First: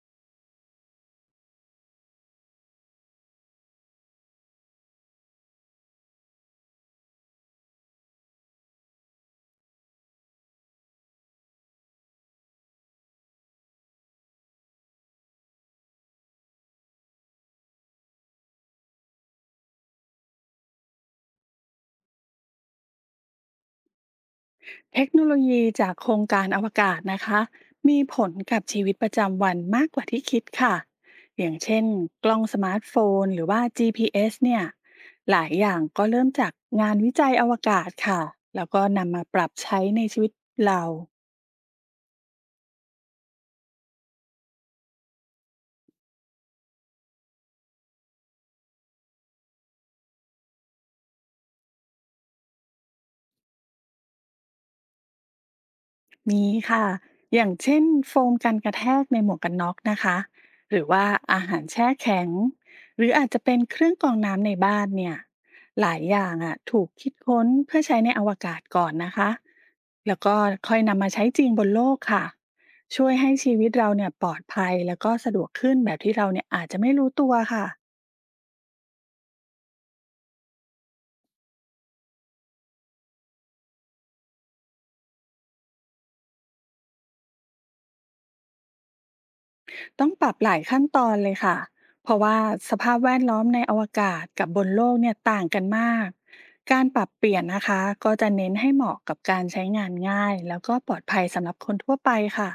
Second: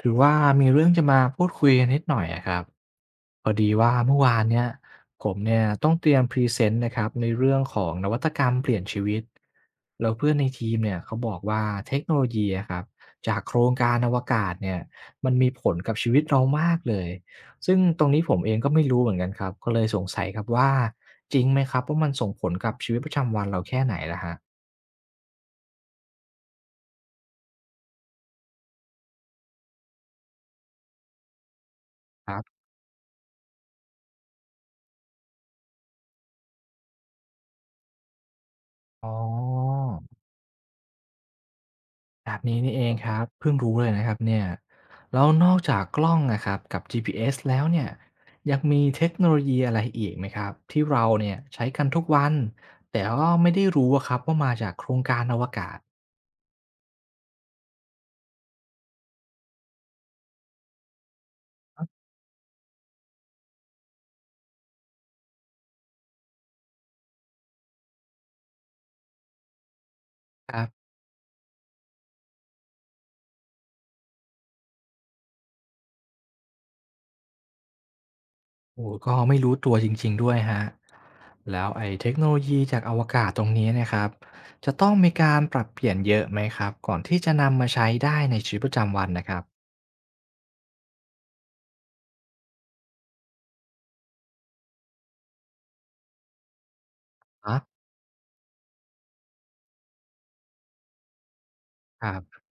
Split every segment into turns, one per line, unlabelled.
คือว่ามีเรื่องจะมาพูดคุยกันนิดหน่อยอะครับพอดีว่าเมื่อวานเนี่ยผมเนี่ยต้องเตรียมพรีเซนต์นะครับในเรื่องของนวัตกรรมเปลี่ยนชีวิตแล้วเพื่อนในทีมเนี่ยเขาบอกว่าเทคโนโลยีอะครับจากโครงการอวกาศเนี่ยมันมีผลกับชีวิตเรามากเลยซึ่งตรงนี้ผมเองก็ไม่รู้เหมือนกันครับก็เลยสงสัยครับว่าจริงไหมครับว่ามันส่งผลกับชีวิตประจำวันเราแค่ไหนล่ะฮะ
เทคโนโลยีจากโครงการอวกาศนะคะมีผลกับชีวิตประจำวันมากกว่าที่คิดค่ะอย่างเช่นก
ค
ล้
รั
องส
บ
มาร์ทโฟนหรือว่า GPS เอสเนี่ยหลายอย่างก็เริ่มจากงานวิจัยอวกาศค่ะแล้วก็
อ๋อ
นำมาปรับใช้ในชีวิตเรา
แบบนี้นี่เองครับเพิ่งรู้เลยนะครับเนี่ยแล้วนอกจากกล้องนะครับกับ GPS แล้วเนี่ยยังมีเทคโนโลยีอะไรอีกไหมครับที่เราเนี่ยใช้กันทุกวันแต่ก็ไม่ได้รู้อะครับว่ามาจากโครงการอวกาศ
มีค่ะ อย่างเช่นโฟมกันกระแทกในหมวกกันน็อกนะคะ หรือว่าอาหารแช่แข็ง หรืออาจจะเป็นเครื่องกรองน้ำในบ้านเนี่ย หลายอย่างอ่ะถูกคิดค้นเพื่อใช้ในอวกาศก่อนนะคะ แล้วก็
ครั
ค่อย
บ
นำมาใช้จริงบนโลกค่ะ ช่วยให้ชีวิตเราเนี่ยปลอดภัยแล้วก็สะดวกขึ้นแบบที่เราเนี่ยอาจจะไม่รู้ตัวค่ะ
โอ้ก็ไม่รู้ตัวจริงๆด้วยฮะแล้วไอ้เทคโนโลยีจากอวกาศตรงนี้เนะครับจะต้องมีการปรับเปลี่ยนเยอะไหมครับก่อนที่จะนำมาใช้ได้ในชีวิตประจำวันนะครับ
ต้องปรับหลายขั้นตอนเลยค่ะ เพราะว่าสภาพแวดล้อมในอวกาศกับบนโลกเนี่ยต่างกันมาก การปรับเปลี่ยน
อะ
นะคะก็จะเน้นให้เหมาะกับการใช้งานง่ายแล้วก็ปลอดภัยสำหรับคนทั่ว
ค
ไป
รับ
ค่ะ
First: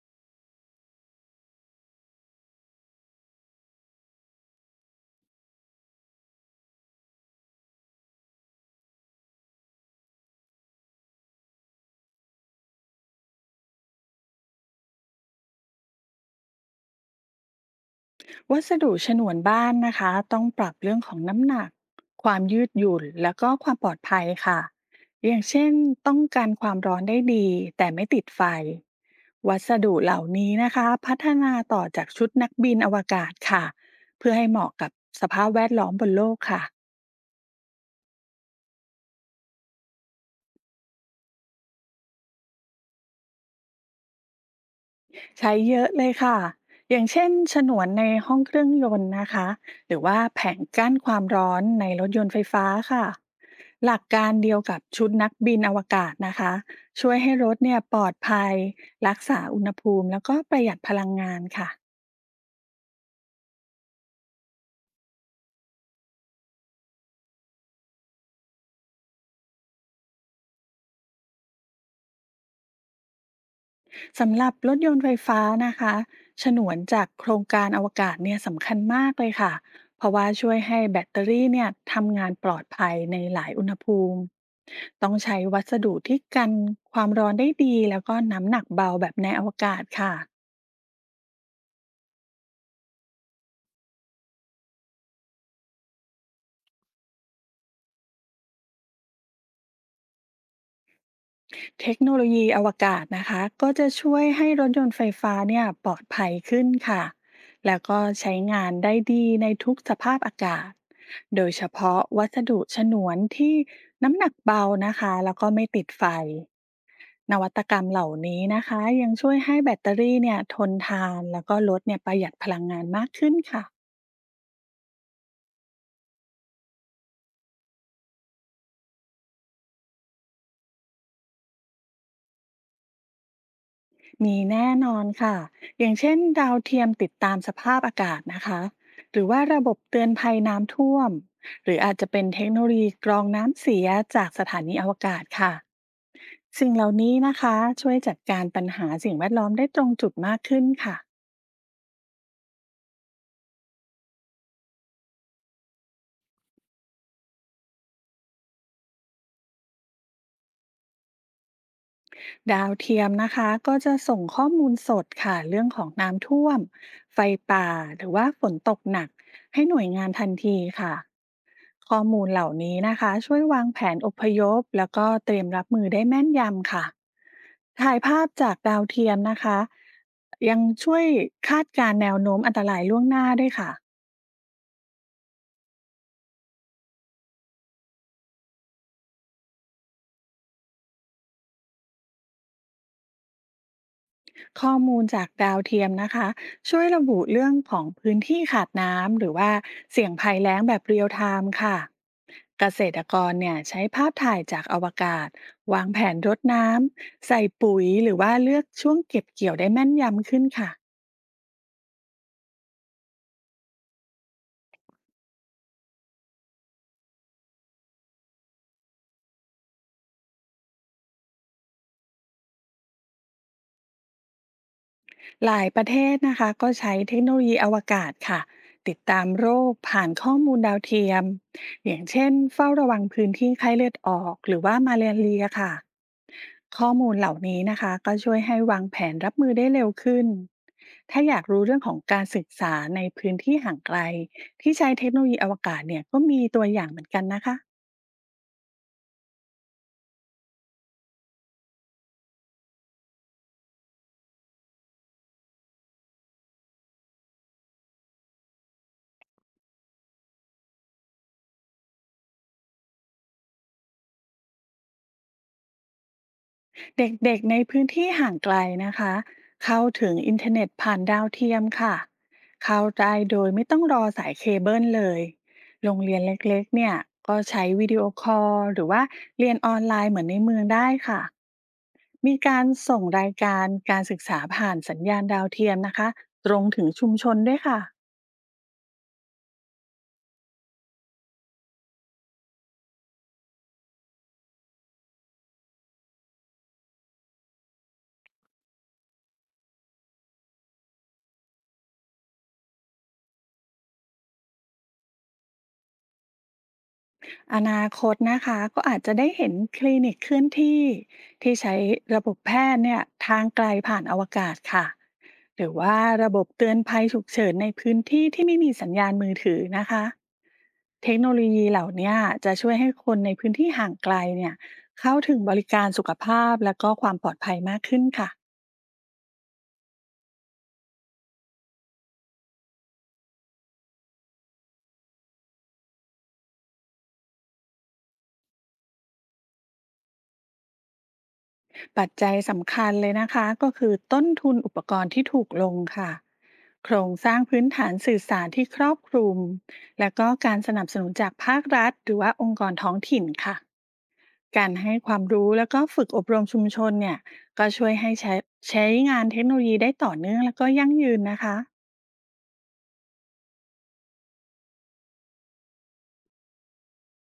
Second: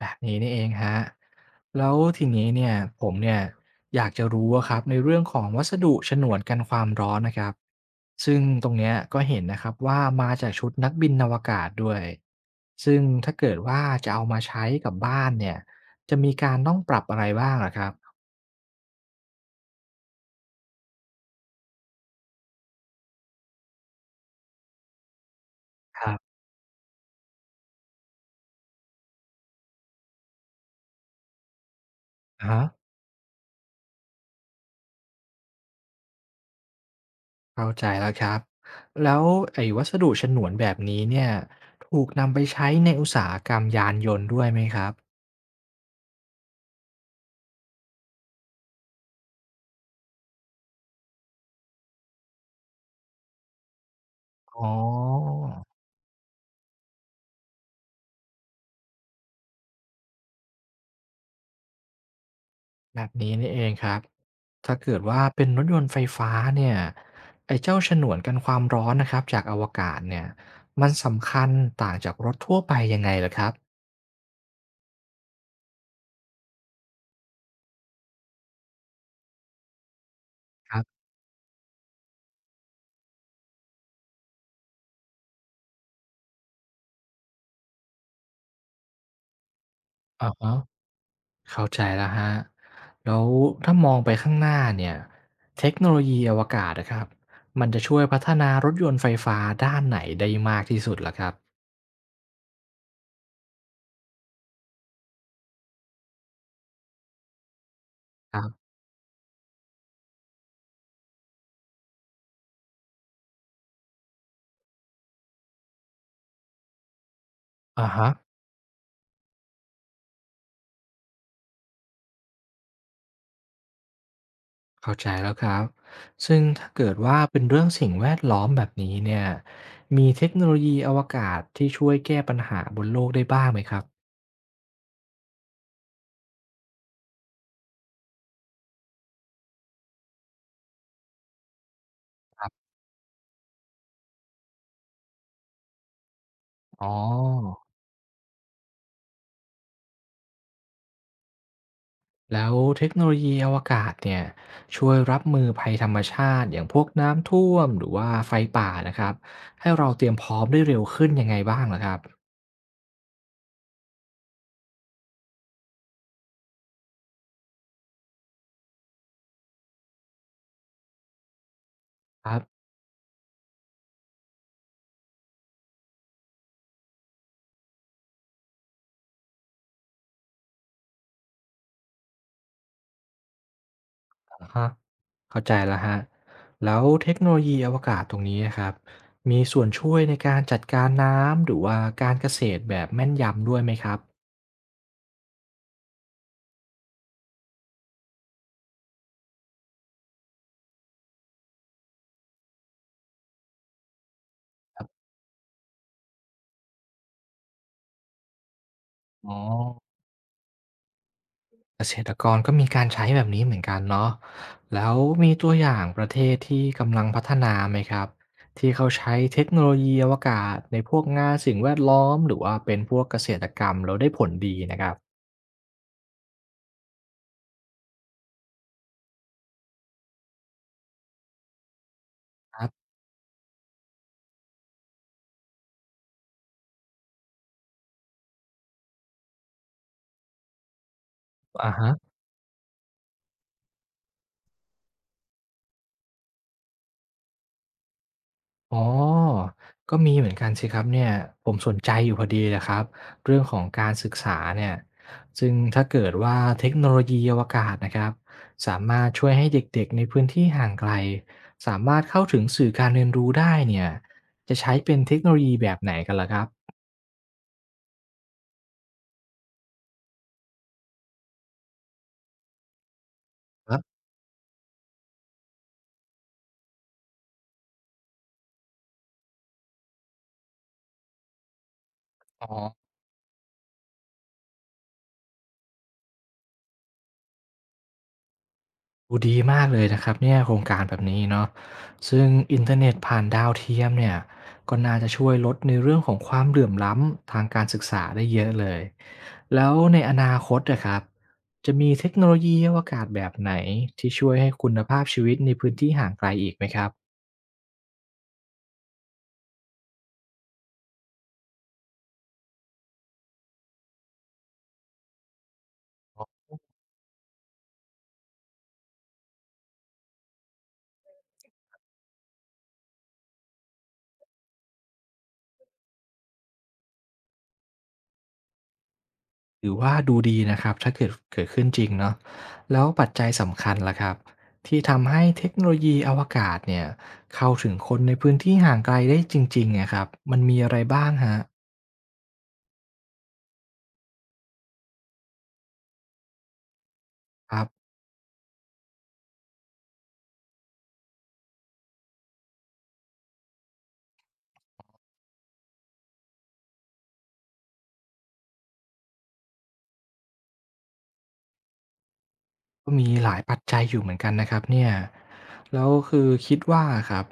แบบนี้นี่เองฮะแล้วทีนี้เนี่ยผมเนี่ยอยากจะรู้อะครับในเรื่องของวัสดุฉนวนกันความร้อนนะครับซึ่งตรงเนี้ยก็เห็นนะครับว่ามาจากชุดนักบินอวกาศด้วย ซึ่งถ้าเกิดว่าจะเอามาใช้กับบ้านเนี่ยจะมีการต้องปรับอะไรบ้างอะครับ
วัสดุฉนวนบ้านนะคะต้องปรับเรื่องของน้ำหนักความยืดหยุ่นแล้วก็ความปลอดภัยค่ะอย่างเช่น
ค
ต้
รั
อง
บ
การความร้อนได้ดีแต่ไม่ติดไฟวัสดุเหล่านี้นะคะพัฒนาต่อจากชุด
อะ
นัก
ฮะ
บินอวกาศค่ะเพื่อให้เหมาะกับสภาพแวดล้อมบนโลกค่ะ
เข้าใจแล้วครับแล้วไอ้วัสดุฉนวนแบบนี้เนี่ยถูกนำไปใช้ในอุตสาหกรรมยานยนต์ด้วยไหมครับ
ใช้เยอะเลยค่ะอย่างเช่นฉนวนในห้องเครื่องยนต์นะคะหรือว่าแผงกั้นความร้อนในรถยนต์ไฟฟ้าค่ะหลักการเดียว
อ๋อ
กับชุดนักบินอวกาศนะคะช่วยให้รถเนี่ยปลอดภัยรักษาอุณหภูมิแล้วก็ประหยัดพลังงานค่ะ
แบบนี้นี่เองครับถ้าเกิดว่าเป็นรถยนต์ไฟฟ้าเนี่ยไอ้เจ้าฉนวนกันความร้อนนะครับจากอวกาศเนี่ยมันสำคัญต่างจากรถทั่วไปยังไงลหรครับ
สำหรับรถยนต์ไฟฟ้านะคะฉนวนจากโครงการอวกาศเนี่ยสำคัญมากเลยค่ะเพราะว่าช่วย
ค
ให้
รั
แบ
บ
ตเตอรี่เนี่ยทำงานปลอดภัยในหลายอุณหภูมิ ต้องใช้วัสดุที่กันความร้อนได้ดีแล้วก็น้ำหนักเบาแบบในอวกาศค่ะ
อะฮะเข้าใจแล้วครับแล้วถ้ามองไปข้างหน้าเนี่ยเทคโนโลยีอวกาศนะครับมันจะช่วยพัฒนารถยนต์ไฟฟ้าด้านไหนได้มากที่สุดลหครับ
เทคโนโลยีอวกาศนะคะก็จะช่วยให้รถยนต์ไฟฟ้าเนี่ยปลอดภัยขึ้นค่ะแล้วก็
ค
ใช้
รั
งา
บ
นได้ดีในทุกสภาพอากาศ โดยเฉพาะวัสดุฉนวนที่น้ำหนักเบานะคะแล้วก็ไม่ติดไฟนวัตกรร
อะ
มเห
ฮะ
ล่านี้นะคะยังช่วยให้แบตเตอรี่เนี่ยทนทานแล้วก็รถเนี่ยประหยัดพลังงานมากขึ้นค่ะ
เข้าใจแล้วครับ ซึ่งถ้าเกิดว่าเป็นเรื่องสิ่งแวดล้อมแบบนี้เนี่ยมีเทคโนโลยีอวกาศที่ช่วยแก้ปัญหาบนโลกได้บ้างไหมครับ
มีแน่นอนค่ะอย่างเช่นดาวเทียมติดตามสภาพอากาศนะคะหรือว่าระบบเตือนภัยน้ำท่วมหรืออาจจะเป็นเท
ครั
คโนโล
บ
ยีกรองน้ำเสียจากสถานีอวกาศค่ะสิ่งเห
อ๋
ล่านี้นะคะ
อ
ช่วยจัดการปัญหาสิ่งแวดล้อมได้ตรงจุดมากขึ้นค่ะ
แล้วเทคโนโลยีอวกาศเนี่ยช่วยรับมือภัยธรรมชาติอย่างพวกน้ำท่วมหรือว่าไฟป่านะครับให้เราเตรียมพร้อมได้เร็วขึ้นยังไงบ้างหรอครั
ดาวเทียมนะคะก็จะส่งข้อมูลสดค่ะเรื่องของน้ำท่วม ไฟป่าหรือว่าฝนตกหนักให้หน่วยงานทันทีค่ะ ข้อมูล
บ
เหล่านี้นะคะช่วยวางแผนอพยพแล้วก็เตรียมรับมือได้แม่นยำค่ะถ่ายภาพจากดาวเทียมนะคะยังช่วยคาดการณ์แนวโน้มอันตรายล่วงหน้าด้วยค่ะ
อะฮะเข้าใจแล้วฮะบแล้วเทคโนโลยีอวกาศตรงนี้นะครับมีส่วนช่วยในการจัดการน้ำหรือว่าการเกษตรแบบแม่นยำด้วยไหมครับ
ข้อมูลจากดาวเทียมนะคะช่วยระบุเรื่องของพื้นที่ขาดน้ำหรือว่าเสี่ยงภัยแล้งแบบเรียลไทม์ค่ะเกษตรกรเนี่ยใช้ภาพถ่ายจากอวกาศวางแผนรดน้ำใส่ปุ๋ยหรือว่าเลือกช่วงเก็บ
อ๋อ
เกี่ยวได้แม่นยำขึ้นค่ะ
เกษตรกรก็มีการใช้แบบนี้เหมือนกันเนาะแล้วมีตัวอย่างประเทศที่กำลังพัฒนาไหมครับที่เขาใช้เทคโนโลยีอวกาศในพวกงานสิ่งแวดล้อมหรือว่าเป็นพวกเกษตรกรรมแล้วได้ผลดีนะครับ
หลายประเทศนะคะก็ใช้เทคโนโลยีอวกาศค่ะติดตามโรคผ่านข้อมูลดาวเทียมอย่างเช่น
ครั
เฝ้า
บ
ระวังพื้นที่ไข้เลือดออกหรือว่ามาลาเรียค่ะข้อมูลเหล่านี้นะคะก็ช่วยให้วางแผนรับมือได้เร็วขึ้นถ้าอยากรู้
อะ
เรื่องข
ฮะ
องการศึกษาในพื้นที่ห่างไกลที่ใช้เทคโนโลยีอวกาศเนี่ยก็มีตัวอย่างเหมือนกันนะคะ
อ๋อ ก็มีเหมือนกันสิครับเนี่ยผมสนใจอยู่พอดีเลยครับเรื่องของการศึกษาเนี่ยซึ่งถ้าเกิดว่าเทคโนโลยีอวกาศนะครับสามารถช่วยให้เด็กๆในพื้นที่ห่างไกลสามารถเข้าถึงสื่อการเรียนรู้ได้เนี่ยจะใช้เป็นเทคโนโลยีแบบไหนกันล่ะครับ
เด็กๆ ในพื้นที่ห่างไกลนะคะเข้าถึงอินเทอร์เน็ตผ่านดาวเทียมค่ะเข้าใจโดยไม่
ค
ต้
รั
องร
บ
อสายเคเบิลเลยโรงเรียนเล็กๆเนี่ยก็ใช้วิดีโอคอลหรือว่าเรียนออนไลน์เหมือนในเมืองได้ค่ะมี
อ๋อ
การส่งรายการการศึกษาผ่านสัญญาณดาวเทียมนะคะตรงถึงชุมชนด้วยค่ะ
โอ้ดีมากเลยนะครับเนี่ยโครงการแบบนี้เนาะซึ่งอินเทอร์เน็ตผ่านดาวเทียมเนี่ยก็น่าจะช่วยลดในเรื่องของความเหลื่อมล้ำทางการศึกษาได้เยอะเลยแล้วในอนาคตนะครับจะมีเทคโนโลยีอวกาศแบบไหนที่ช่วยให้คุณภาพชีวิตในพื้นที่ห่างไกลอีกไหมครับ
อนาคตนะคะก็อาจจะได้เห็นคลินิกเคลื่อนที่ที่ใช้ระบบแพทย์เนี่ยทางไกลผ่านอวกาศค่ะหรือว่าระบบเตือนภัยฉุกเฉินในพื้นที่ที่ไม่มีสัญญาณมือถือนะคะเทคโนโลยีเหล่าเนี้ยจะช่วยให้คนในพื้นที่ห่างไกลเนี่ยเข้าถึงบริการสุขภาพและก็ความปลอดภัยมากขึ้นค่ะ
ถือว่าดูดีนะครับถ้าเกิดขึ้นจริงเนาะแล้วปัจจัยสำคัญล่ะครับที่ทำให้เทคโนโลยีอวกาศเนี่ยเข้าถึงคนในพื้นที่ห่างไกลได้จริงๆเนี่ยครับมันมีอะไรบ้างฮะ
ปัจจัยสำคัญเลยนะคะก็คือต้นทุนอุปกรณ์ที่ถูกลงค่ะโครงสร้าง
ครั
พื้นฐา
บ
นสื่อสารที่ครอบคลุมและก็การสนับสนุนจากภาครัฐหรือว่าองค์กรท้องถิ่นค่ะการให้ความรู้แล้วก็ฝึกอบรมชุมชนเนี่ยก็ช่วยให้ใช้งานเทคโนโลยีได้ต่อเนื่องแล้วก็ยั่งยืนนะคะ
ก็มีหลายปัจจัยอยู่เหมือนกันนะครับเนี่ยแล้วคือคิดว่าครับ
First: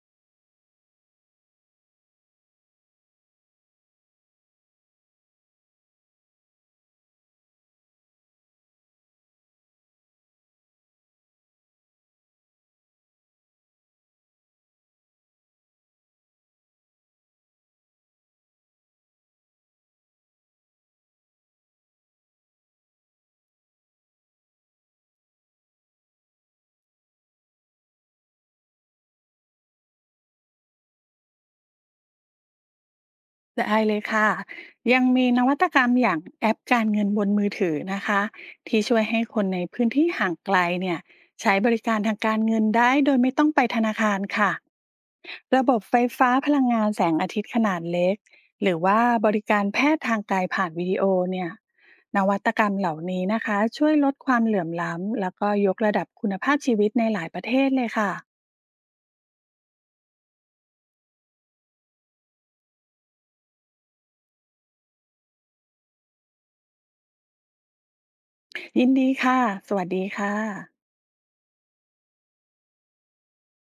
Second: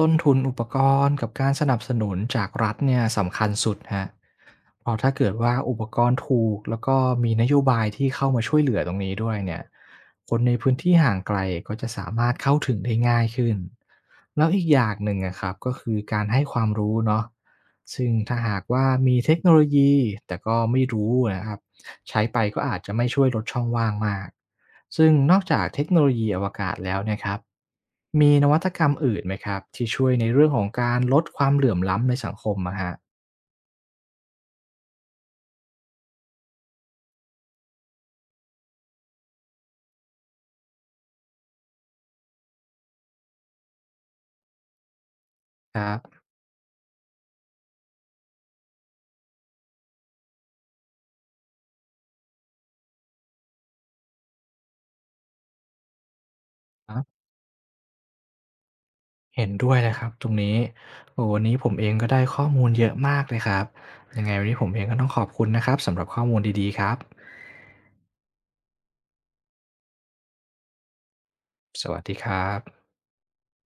ต้นทุนอุปกรณ์กับการสนับสนุนจากรัฐเนี่ยสำคัญสุดฮะเพราะถ้าเกิดว่าอุปกรณ์ถูกแล้วก็มีนโยบายที่เข้ามาช่วยเหลือตรงนี้ด้วยเนี่ยคนในพื้นที่ห่างไกลก็จะสามารถเข้าถึงได้ง่ายขึ้นแล้วอีกอย่างหนึ่งนะครับก็คือการให้ความรู้เนาะซึ่งถ้าหากว่ามีเทคโนโลยีแต่ก็ไม่รู้นะครับ ใช้ไปก็อาจจะไม่ช่วยลดช่องว่างมาก ซึ่งนอกจากเทคโนโลยีอวกาศแล้วเนะครับมีนวัตกรรมอื่นไหมครับที่ช่วยในเรื่องของการลดความเหลื่อมล้ำในสังคมอะฮะ
ได้เลยค่ะยังมีนวัตกรรมอย่างแอปการเงินบนมือถือนะคะที่ช่วยให้คนในพื้นที่ห่างไกลเนี่ยใช้บริการทางการเงินได้โดยไม่ต้องไปธนาคารค่ะระบ
ค
บ
รั
ไฟ
บ
ฟ้าพลังงานแสงอาทิตย์ขนาดเล็กหรือว่าบริการแพทย์ทางไกลผ่านวิดีโอเนี่ยนวัตกรรมเหล่านี้นะคะช่วยลดความเหลื่อมล้ำแล้วก็ยกระดับคุณภาพชีวิ
ค
ต
รั
ในห
บ
ลายประเทศเลยค่ะ
เห็นด้วยนะครับตรงนี้โอ้วันนี้ผมเองก็ได้ข้อมูลเยอะมากเลยครับยังไงวันนี้ผมเองก็ต้องขอบคุณนะครับสำหรับข้อมูลดีๆครับ
ยินดีค่ะสวัสดีค่ะ
สวัสดีครับ